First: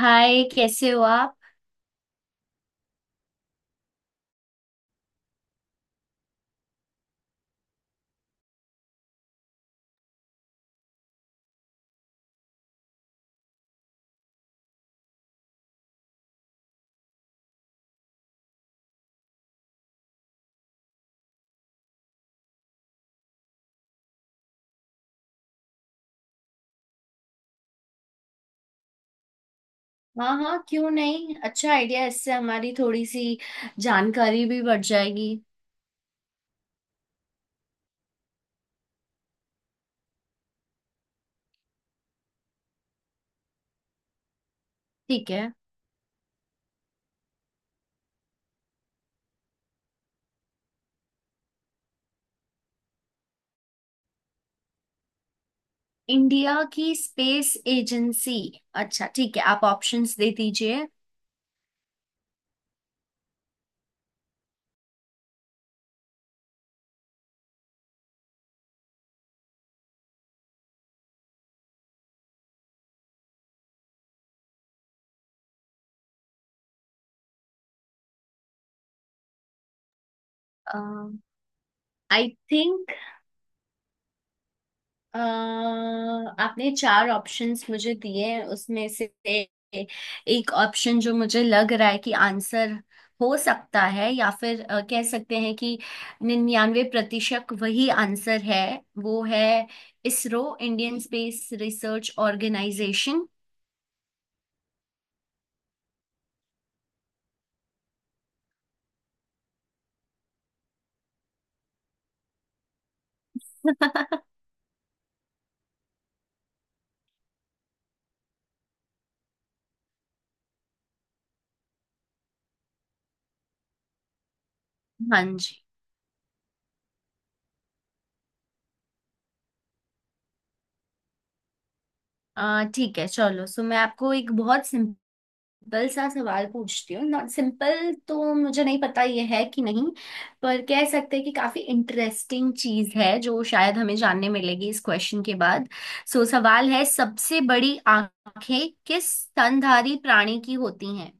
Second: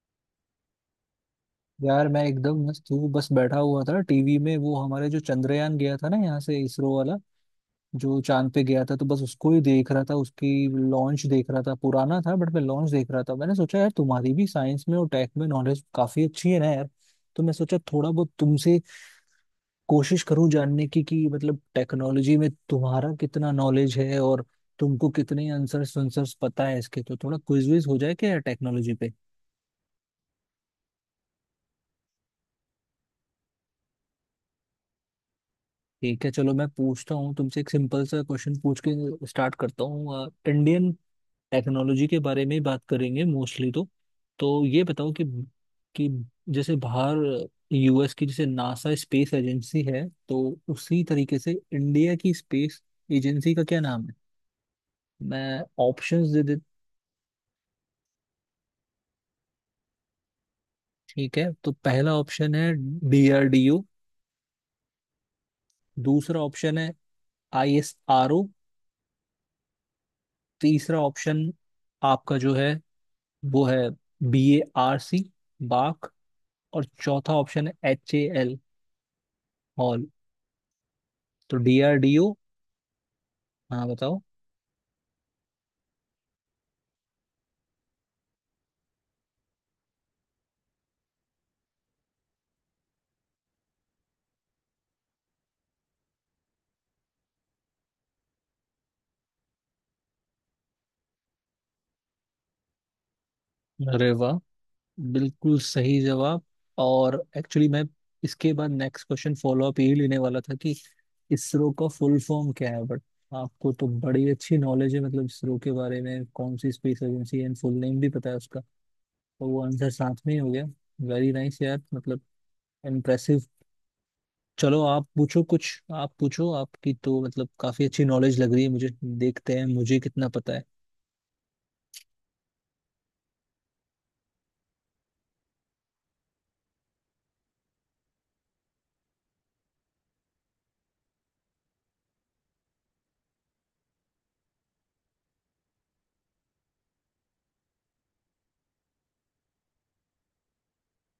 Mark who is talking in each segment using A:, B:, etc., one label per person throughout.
A: हाय, कैसे हो आप?
B: यार मैं एकदम मस्त हूँ। बस बैठा हुआ था टीवी में, वो हमारे जो चंद्रयान गया था ना यहाँ से, इसरो वाला जो चांद पे गया था, तो बस उसको ही देख रहा था। उसकी लॉन्च देख रहा था, पुराना था बट मैं लॉन्च देख रहा था। मैंने सोचा यार तुम्हारी भी साइंस में और टेक में नॉलेज काफी अच्छी है ना यार, तो मैं सोचा थोड़ा बहुत तुमसे कोशिश करूँ जानने की कि मतलब टेक्नोलॉजी में तुम्हारा कितना नॉलेज है और तुमको कितने आंसर्स आंसर्स पता है इसके, तो थोड़ा क्विज विज हो जाए क्या यार टेक्नोलॉजी पे।
A: हाँ हाँ, क्यों नहीं। अच्छा आइडिया। इससे हमारी थोड़ी सी जानकारी भी बढ़ जाएगी।
B: ठीक है चलो मैं पूछता हूँ तुमसे। एक सिंपल सा क्वेश्चन पूछ के स्टार्ट करता हूँ। इंडियन टेक्नोलॉजी के बारे में ही बात करेंगे मोस्टली, तो ये बताओ कि
A: ठीक है।
B: कि जैसे बाहर यूएस की जैसे नासा स्पेस एजेंसी है, तो उसी तरीके से इंडिया की स्पेस एजेंसी का क्या नाम है। मैं ऑप्शंस दे दे।
A: इंडिया की स्पेस एजेंसी। अच्छा, ठीक है, आप ऑप्शंस दे दीजिए।
B: ठीक है तो पहला ऑप्शन है डीआरडीओ। दूसरा ऑप्शन है आईएसआरओ। तीसरा ऑप्शन आपका जो है वो है बी ए आर सी, बाक। और चौथा ऑप्शन है एच ए एल, हॉल। तो D R D
A: I
B: O.
A: Think.
B: हाँ बताओ।
A: अ, आपने चार ऑप्शंस मुझे दिए हैं, उसमें से एक ऑप्शन जो मुझे लग रहा है कि आंसर हो सकता है, या फिर कह सकते हैं कि 99% वही आंसर है। वो है ISRO, Indian space research organisation.
B: अरे वाह, बिल्कुल सही जवाब। और एक्चुअली मैं इसके बाद नेक्स्ट क्वेश्चन फॉलो अप यही लेने वाला था कि इसरो का फुल फॉर्म क्या है, बट आपको तो बड़ी अच्छी नॉलेज है मतलब इसरो के बारे में कौन सी स्पेस एजेंसी है एंड फुल नेम भी पता है उसका, तो वो आंसर साथ में ही हो गया। वेरी नाइस यार, मतलब इम्प्रेसिव। चलो आप
A: हाँ
B: पूछो
A: जी।
B: कुछ। आप पूछो, आपकी तो मतलब काफी अच्छी नॉलेज लग रही है मुझे। देखते हैं मुझे कितना पता है।
A: ठीक है, चलो। सो मैं आपको एक बहुत सिंपल सा सवाल पूछती हूँ। नॉट सिंपल, तो मुझे नहीं पता ये है कि नहीं, पर कह सकते हैं कि काफी इंटरेस्टिंग चीज है जो शायद हमें जानने मिलेगी इस क्वेश्चन के बाद। सो सवाल है, सबसे बड़ी आंखें किस स्तनधारी प्राणी की होती हैं?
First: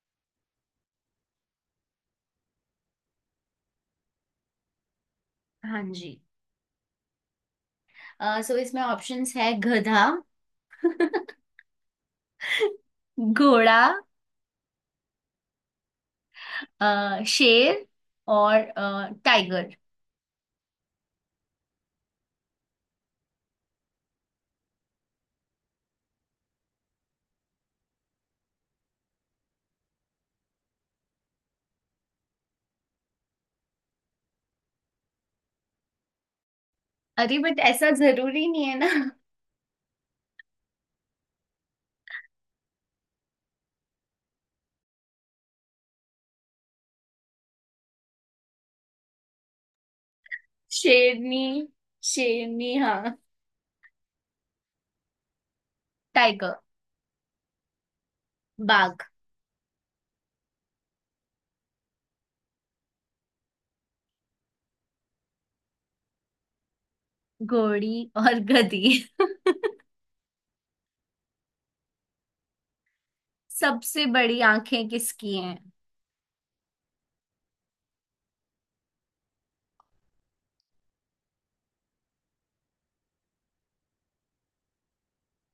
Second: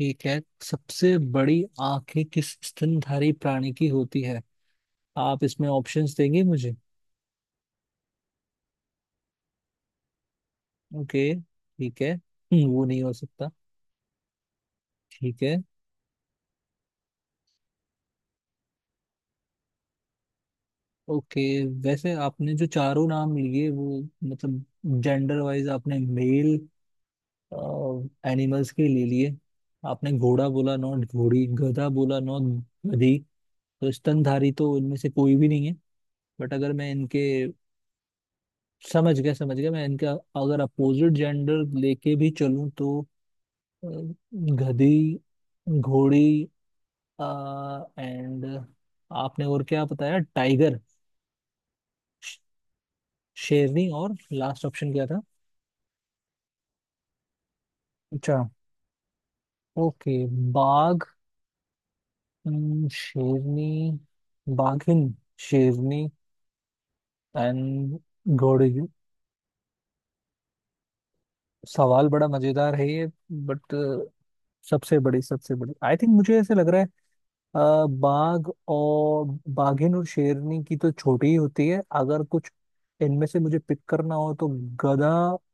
B: ठीक है, सबसे बड़ी आंखें किस स्तनधारी प्राणी की होती है, आप इसमें
A: हाँ
B: ऑप्शंस
A: जी।
B: देंगे मुझे।
A: सो इसमें ऑप्शंस है, गधा,
B: ओके ठीक है, वो नहीं हो सकता।
A: घोड़ा,
B: ठीक है।
A: शेर, और टाइगर।
B: ओके। वैसे आपने जो चारों नाम लिए वो मतलब जेंडर वाइज आपने मेल एनिमल्स के ले लिए। आपने घोड़ा बोला नॉट घोड़ी, गधा बोला नॉट गधी, तो स्तनधारी तो इनमें से कोई भी नहीं है। बट अगर मैं इनके,
A: अरे, बट ऐसा जरूरी नहीं है ना।
B: समझ गया समझ गया, मैं इनका अगर अपोजिट जेंडर लेके भी चलूं तो अ, गधी, घोड़ी, एंड आपने और क्या बताया, टाइगर।
A: शेरनी।
B: श-
A: शेरनी, हाँ।
B: शेरनी। और लास्ट ऑप्शन क्या था।
A: टाइगर।
B: अच्छा।
A: बाघ।
B: ओके, बाघ। शेरनी, बाघिन, शेरनी,
A: घोड़ी
B: एंड
A: और
B: घोड़ी।
A: गधी।
B: सवाल बड़ा मजेदार है ये बट,
A: सबसे बड़ी आंखें
B: सबसे बड़ी
A: किसकी
B: सबसे
A: हैं?
B: बड़ी आई थिंक मुझे ऐसे लग रहा है, बाघ और बाघिन और शेरनी की तो छोटी ही होती है। अगर कुछ इनमें से मुझे पिक करना हो तो गधा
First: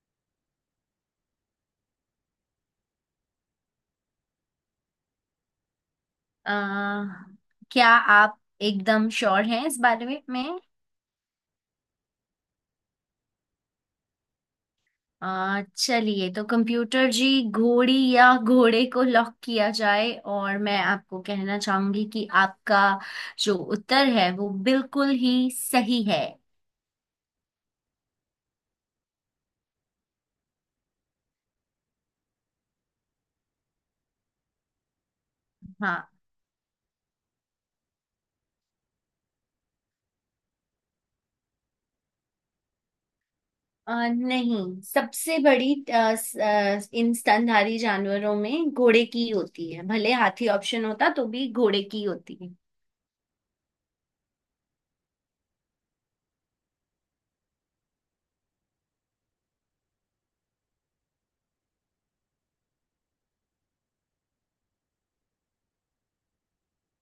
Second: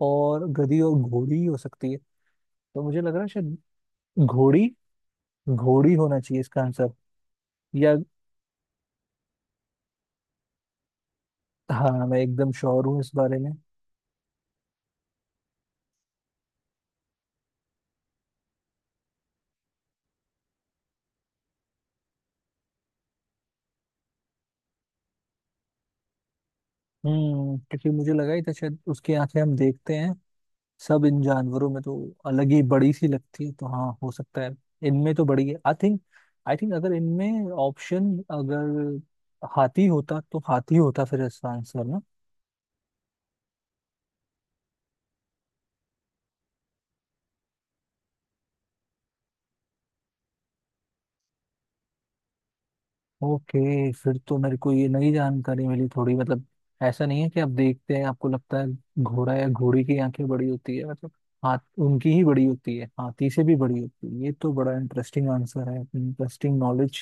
B: और गधी और घोड़ी ही हो सकती है। तो मुझे लग रहा है शायद घोड़ी, घोड़ी होना चाहिए
A: अ,
B: इसका आंसर।
A: क्या
B: या
A: आप एकदम श्योर हैं इस बारे में?
B: हाँ, मैं एकदम श्योर हूँ इस बारे में।
A: चलिए, तो कंप्यूटर जी, घोड़ी या घोड़े को लॉक किया जाए। और मैं आपको कहना चाहूंगी कि आपका जो उत्तर है वो बिल्कुल ही सही है।
B: हम्म, क्योंकि मुझे लगा ही था शायद उसकी आंखें हम देखते हैं सब इन जानवरों में तो अलग ही बड़ी सी लगती है, तो हाँ हो सकता है इनमें तो बड़ी है आई थिंक।
A: हाँ।
B: आई थिंक अगर इनमें ऑप्शन अगर हाथी होता तो हाथी होता फिर इसका आंसर ना।
A: नहीं, सबसे बड़ी इन स्तनधारी जानवरों में घोड़े की होती है, भले हाथी ऑप्शन होता तो भी घोड़े की होती है।
B: ओके, फिर तो मेरे को ये नई जानकारी मिली थोड़ी, मतलब ऐसा नहीं है कि आप देखते हैं आपको लगता है घोड़ा या घोड़ी की आंखें बड़ी होती है मतलब, हाथ, उनकी ही बड़ी होती है, हाथी से भी बड़ी होती है। ये तो बड़ा इंटरेस्टिंग आंसर है, इंटरेस्टिंग नॉलेज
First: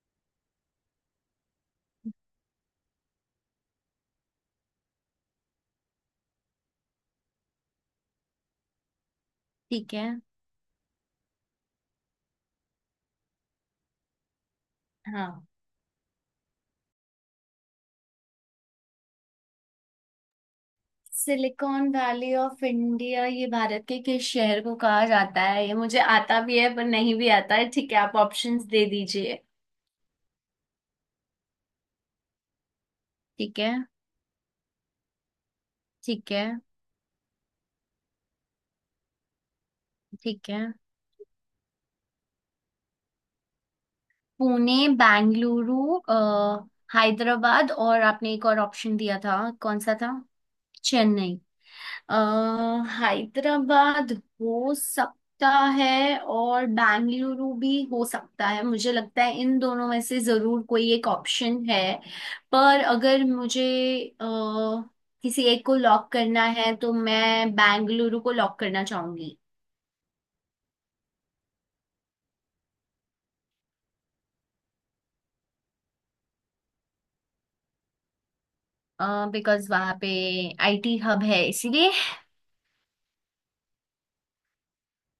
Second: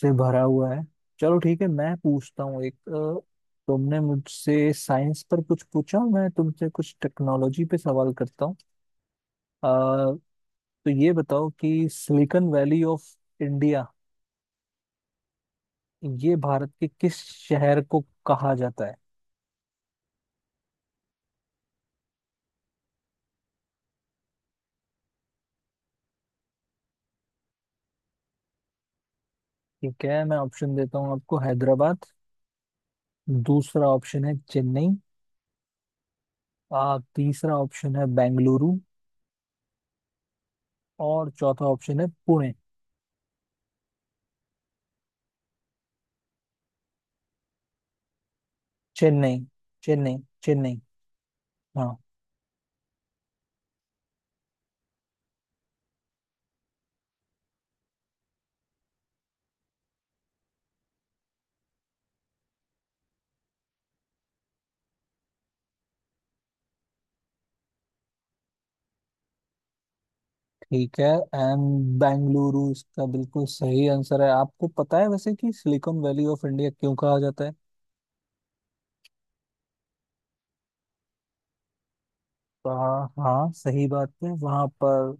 B: से भरा हुआ है। चलो ठीक है मैं पूछता हूँ एक, तुमने मुझसे साइंस पर कुछ पूछा, मैं तुमसे कुछ टेक्नोलॉजी पे सवाल करता हूँ। अ,
A: ठीक है।
B: तो ये बताओ कि सिलिकॉन वैली ऑफ इंडिया
A: हाँ।
B: ये भारत के किस शहर को कहा जाता है।
A: सिलिकॉन वैली ऑफ इंडिया ये भारत के किस शहर को कहा जाता है, ये मुझे आता भी है पर नहीं भी आता है। ठीक है, आप ऑप्शंस दे दीजिए।
B: ठीक है मैं ऑप्शन देता हूँ आपको, हैदराबाद।
A: ठीक है।
B: दूसरा ऑप्शन है चेन्नई।
A: ठीक है।
B: तीसरा ऑप्शन है बेंगलुरु।
A: ठीक है।
B: और चौथा ऑप्शन है पुणे।
A: पुणे, बेंगलुरु, अ, हैदराबाद, और आपने एक और ऑप्शन दिया था,
B: चेन्नई,
A: कौन सा था?
B: चेन्नई, चेन्नई।
A: चेन्नई।
B: हाँ।
A: अ, हैदराबाद हो सकता है, और बेंगलुरु भी हो सकता है। मुझे लगता है इन दोनों में से जरूर कोई एक ऑप्शन है। पर अगर मुझे अ, किसी एक को लॉक करना है, तो मैं बेंगलुरु को लॉक करना चाहूंगी।
B: ठीक है एंड बेंगलुरु इसका बिल्कुल सही आंसर है। आपको पता है वैसे कि सिलिकॉन वैली ऑफ इंडिया क्यों कहा जाता है।
A: बिकॉज वहां पे IT हब है, इसीलिए।
B: हाँ हाँ सही बात है, वहां पर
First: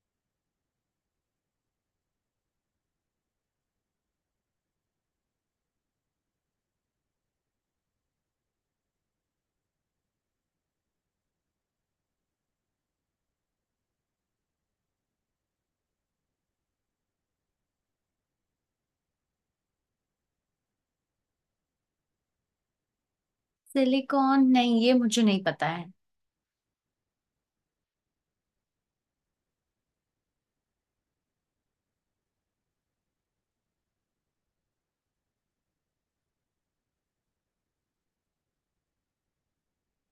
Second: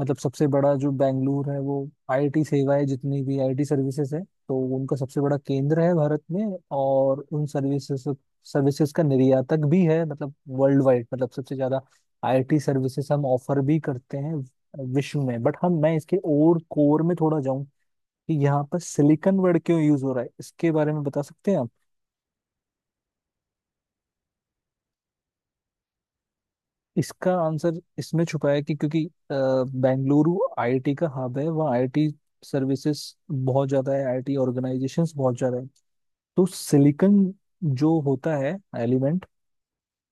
B: मतलब सबसे बड़ा जो बेंगलुरु है, वो आईटी सेवाएं जितनी भी आईटी सर्विसेज है तो उनका सबसे बड़ा केंद्र है भारत में, और उन सर्विसेज सर्विसेज का निर्यातक भी है मतलब वर्ल्ड वाइड, मतलब सबसे ज्यादा आईटी सर्विसेज हम ऑफर भी करते हैं विश्व में। बट हम, मैं इसके और कोर में थोड़ा जाऊं कि यहाँ पर सिलिकॉन वर्ड क्यों यूज हो रहा है इसके बारे में बता सकते हैं आप।
A: सिलिकॉन, नहीं, ये मुझे नहीं पता है।
B: इसका आंसर इसमें छुपा है कि क्योंकि बेंगलुरु आईआईटी का हब है, वहाँ आईआईटी सर्विसेज बहुत ज्यादा है, आईआईटी ऑर्गेनाइजेशंस बहुत ज्यादा है। तो सिलिकॉन जो होता है एलिमेंट,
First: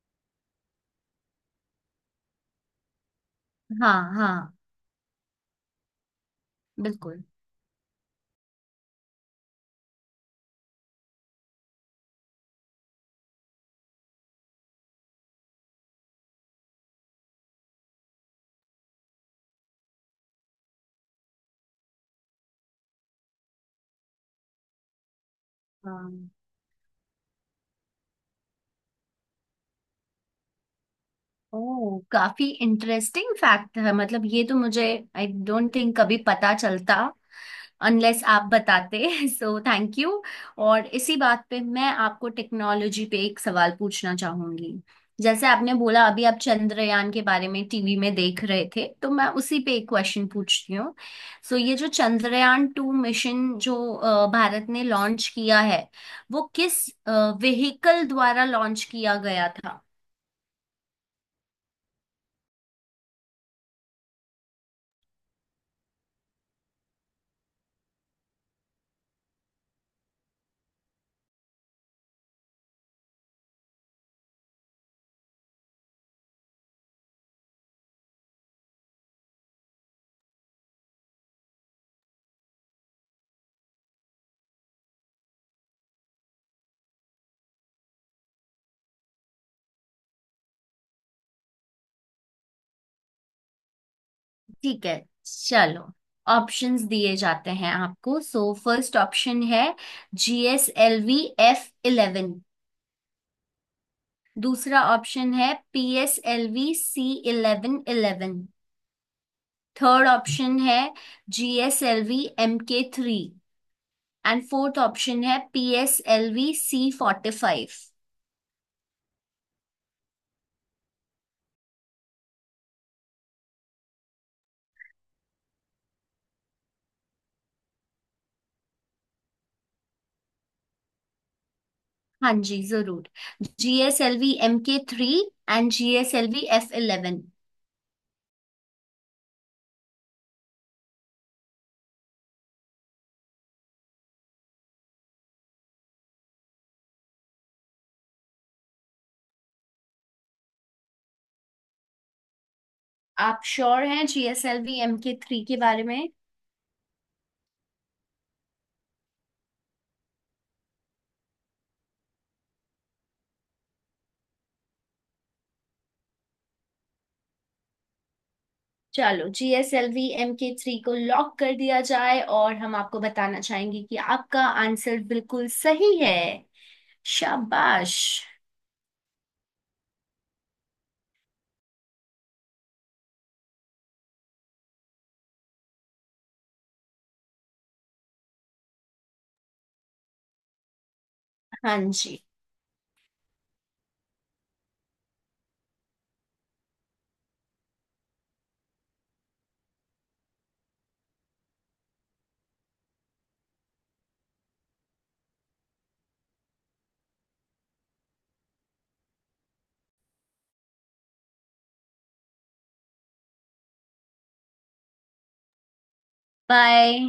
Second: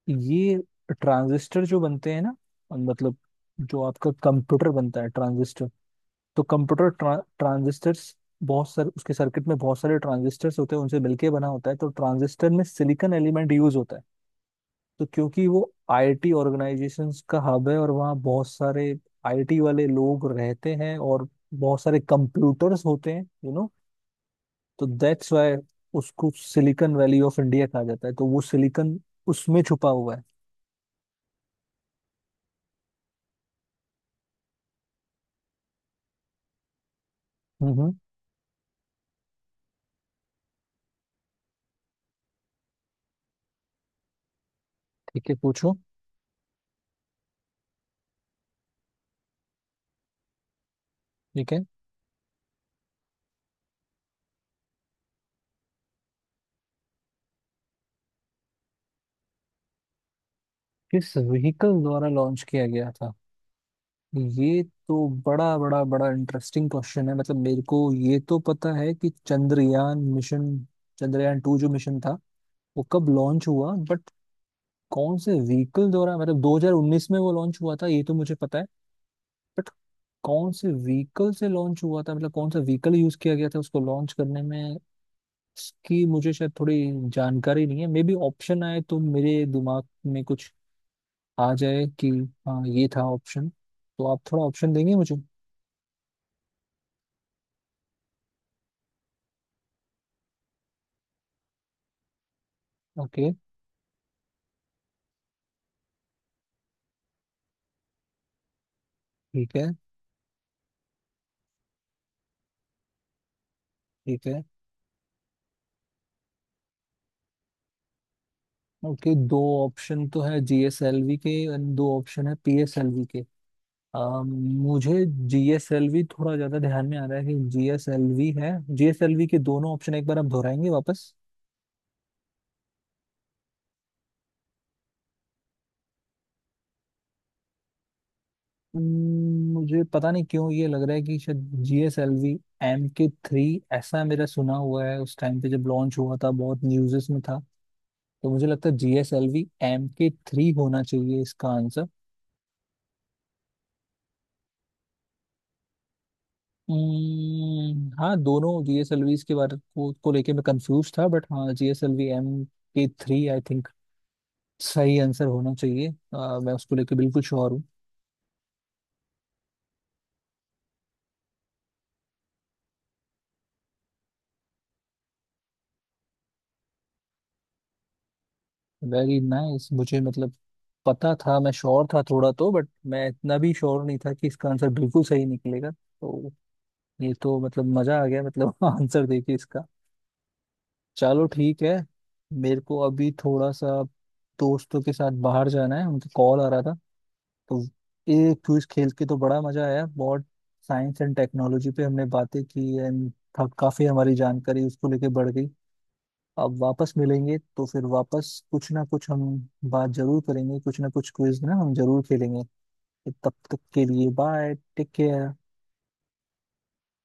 B: ये ट्रांजिस्टर जो बनते हैं ना मतलब जो
A: हाँ
B: आपका
A: हाँ।
B: कंप्यूटर बनता है, ट्रांजिस्टर। तो कंप्यूटर,
A: बिल्कुल।
B: ट्रांजिस्टर्स बहुत सारे उसके सर्किट में, बहुत सारे ट्रांजिस्टर्स होते हैं उनसे मिलके बना होता है, तो ट्रांजिस्टर में सिलिकॉन एलिमेंट यूज होता है। तो क्योंकि वो आईटी ऑर्गेनाइजेशंस का हब है और वहाँ बहुत सारे आईटी वाले लोग रहते हैं और बहुत सारे कंप्यूटर्स होते हैं। तो दैट्स वाई उसको सिलिकॉन वैली ऑफ इंडिया कहा जाता है, तो वो सिलिकॉन उसमें छुपा हुआ है।
A: ओह, काफी इंटरेस्टिंग फैक्ट है, मतलब ये तो मुझे, आई डोंट थिंक, कभी पता चलता
B: हम्म।
A: अनलेस आप बताते। सो थैंक यू। और इसी बात पे मैं आपको टेक्नोलॉजी पे एक सवाल पूछना चाहूंगी।
B: ठीक है
A: जैसे आपने
B: पूछो।
A: बोला अभी आप चंद्रयान के बारे में टीवी में देख रहे थे, तो मैं उसी पे एक क्वेश्चन पूछती हूँ।
B: ठीक
A: सो
B: है,
A: ये जो चंद्रयान 2 मिशन जो भारत ने लॉन्च किया है, वो किस व्हीकल द्वारा लॉन्च किया गया था?
B: किस व्हीकल द्वारा लॉन्च किया गया था ये, तो बड़ा बड़ा बड़ा इंटरेस्टिंग क्वेश्चन है, मतलब मेरे को ये तो पता है कि चंद्रयान मिशन, चंद्रयान टू जो मिशन था वो कब लॉन्च हुआ बट कौन से व्हीकल द्वारा। मतलब 2019 में वो लॉन्च हुआ था ये तो मुझे पता है, बट कौन से व्हीकल से लॉन्च हुआ था मतलब कौन सा व्हीकल यूज किया गया था उसको लॉन्च करने में, इसकी मुझे शायद थोड़ी जानकारी नहीं है। मे बी ऑप्शन आए तो मेरे दिमाग में कुछ आ जाए कि हाँ ये था ऑप्शन, तो आप थोड़ा ऑप्शन
A: ठीक
B: देंगे
A: है,
B: मुझे।
A: चलो। ऑप्शंस दिए जाते हैं आपको। सो फर्स्ट ऑप्शन है GSLV F11।
B: ओके।
A: दूसरा ऑप्शन है P S L V C eleven eleven.
B: ठीक है।
A: थर्ड ऑप्शन है GSLV Mk III।
B: ठीक है।
A: एंड फोर्थ ऑप्शन है PSLV C45।
B: ओके, दो ऑप्शन तो है जीएसएलवी के एंड दो ऑप्शन है पीएसएलवी के। मुझे जीएसएलवी थोड़ा ज्यादा ध्यान में आ रहा है कि जीएसएलवी है। जीएसएलवी के दोनों ऑप्शन एक बार आप दोहराएंगे वापस।
A: हाँ जी, जरूर। GSLV Mk III and GSLV F11।
B: मुझे पता नहीं क्यों ये लग रहा है कि शायद जीएसएलवी एम के थ्री, ऐसा मेरा सुना हुआ है उस टाइम पे जब लॉन्च हुआ था बहुत न्यूज़ेस में था। तो मुझे लगता है G S L V M K three होना चाहिए इसका आंसर।
A: आप श्योर हैं GSLV Mk III के बारे में?
B: हाँ, दोनों जी एस एल वी के बारे को लेके मैं कंफ्यूज था, बट हाँ G S L V M K three I think सही आंसर होना चाहिए। मैं उसको लेके बिल्कुल श्योर हूँ।
A: चलो, GSLV Mk III को लॉक कर दिया जाए। और हम आपको बताना चाहेंगे कि आपका आंसर बिल्कुल सही है। शाबाश।
B: वेरी नाइस, मुझे मतलब पता था, मैं श्योर था थोड़ा तो, बट मैं इतना भी श्योर नहीं था कि इसका आंसर बिल्कुल सही निकलेगा, तो ये तो मतलब मजा आ गया मतलब आंसर देखिए इसका। चलो ठीक
A: हाँ
B: है।
A: जी।
B: मेरे को अभी थोड़ा सा दोस्तों के साथ बाहर जाना है, उनके कॉल आ रहा था। तो ये क्विज खेल के तो बड़ा मजा आया, बहुत साइंस एंड टेक्नोलॉजी पे हमने बातें की एंड काफी हमारी जानकारी उसको लेके बढ़ गई। अब वापस मिलेंगे तो फिर वापस कुछ ना कुछ हम बात जरूर करेंगे, कुछ ना कुछ क्विज ना हम जरूर खेलेंगे। तो तब तक के लिए बाय, टेक केयर।
A: बाय।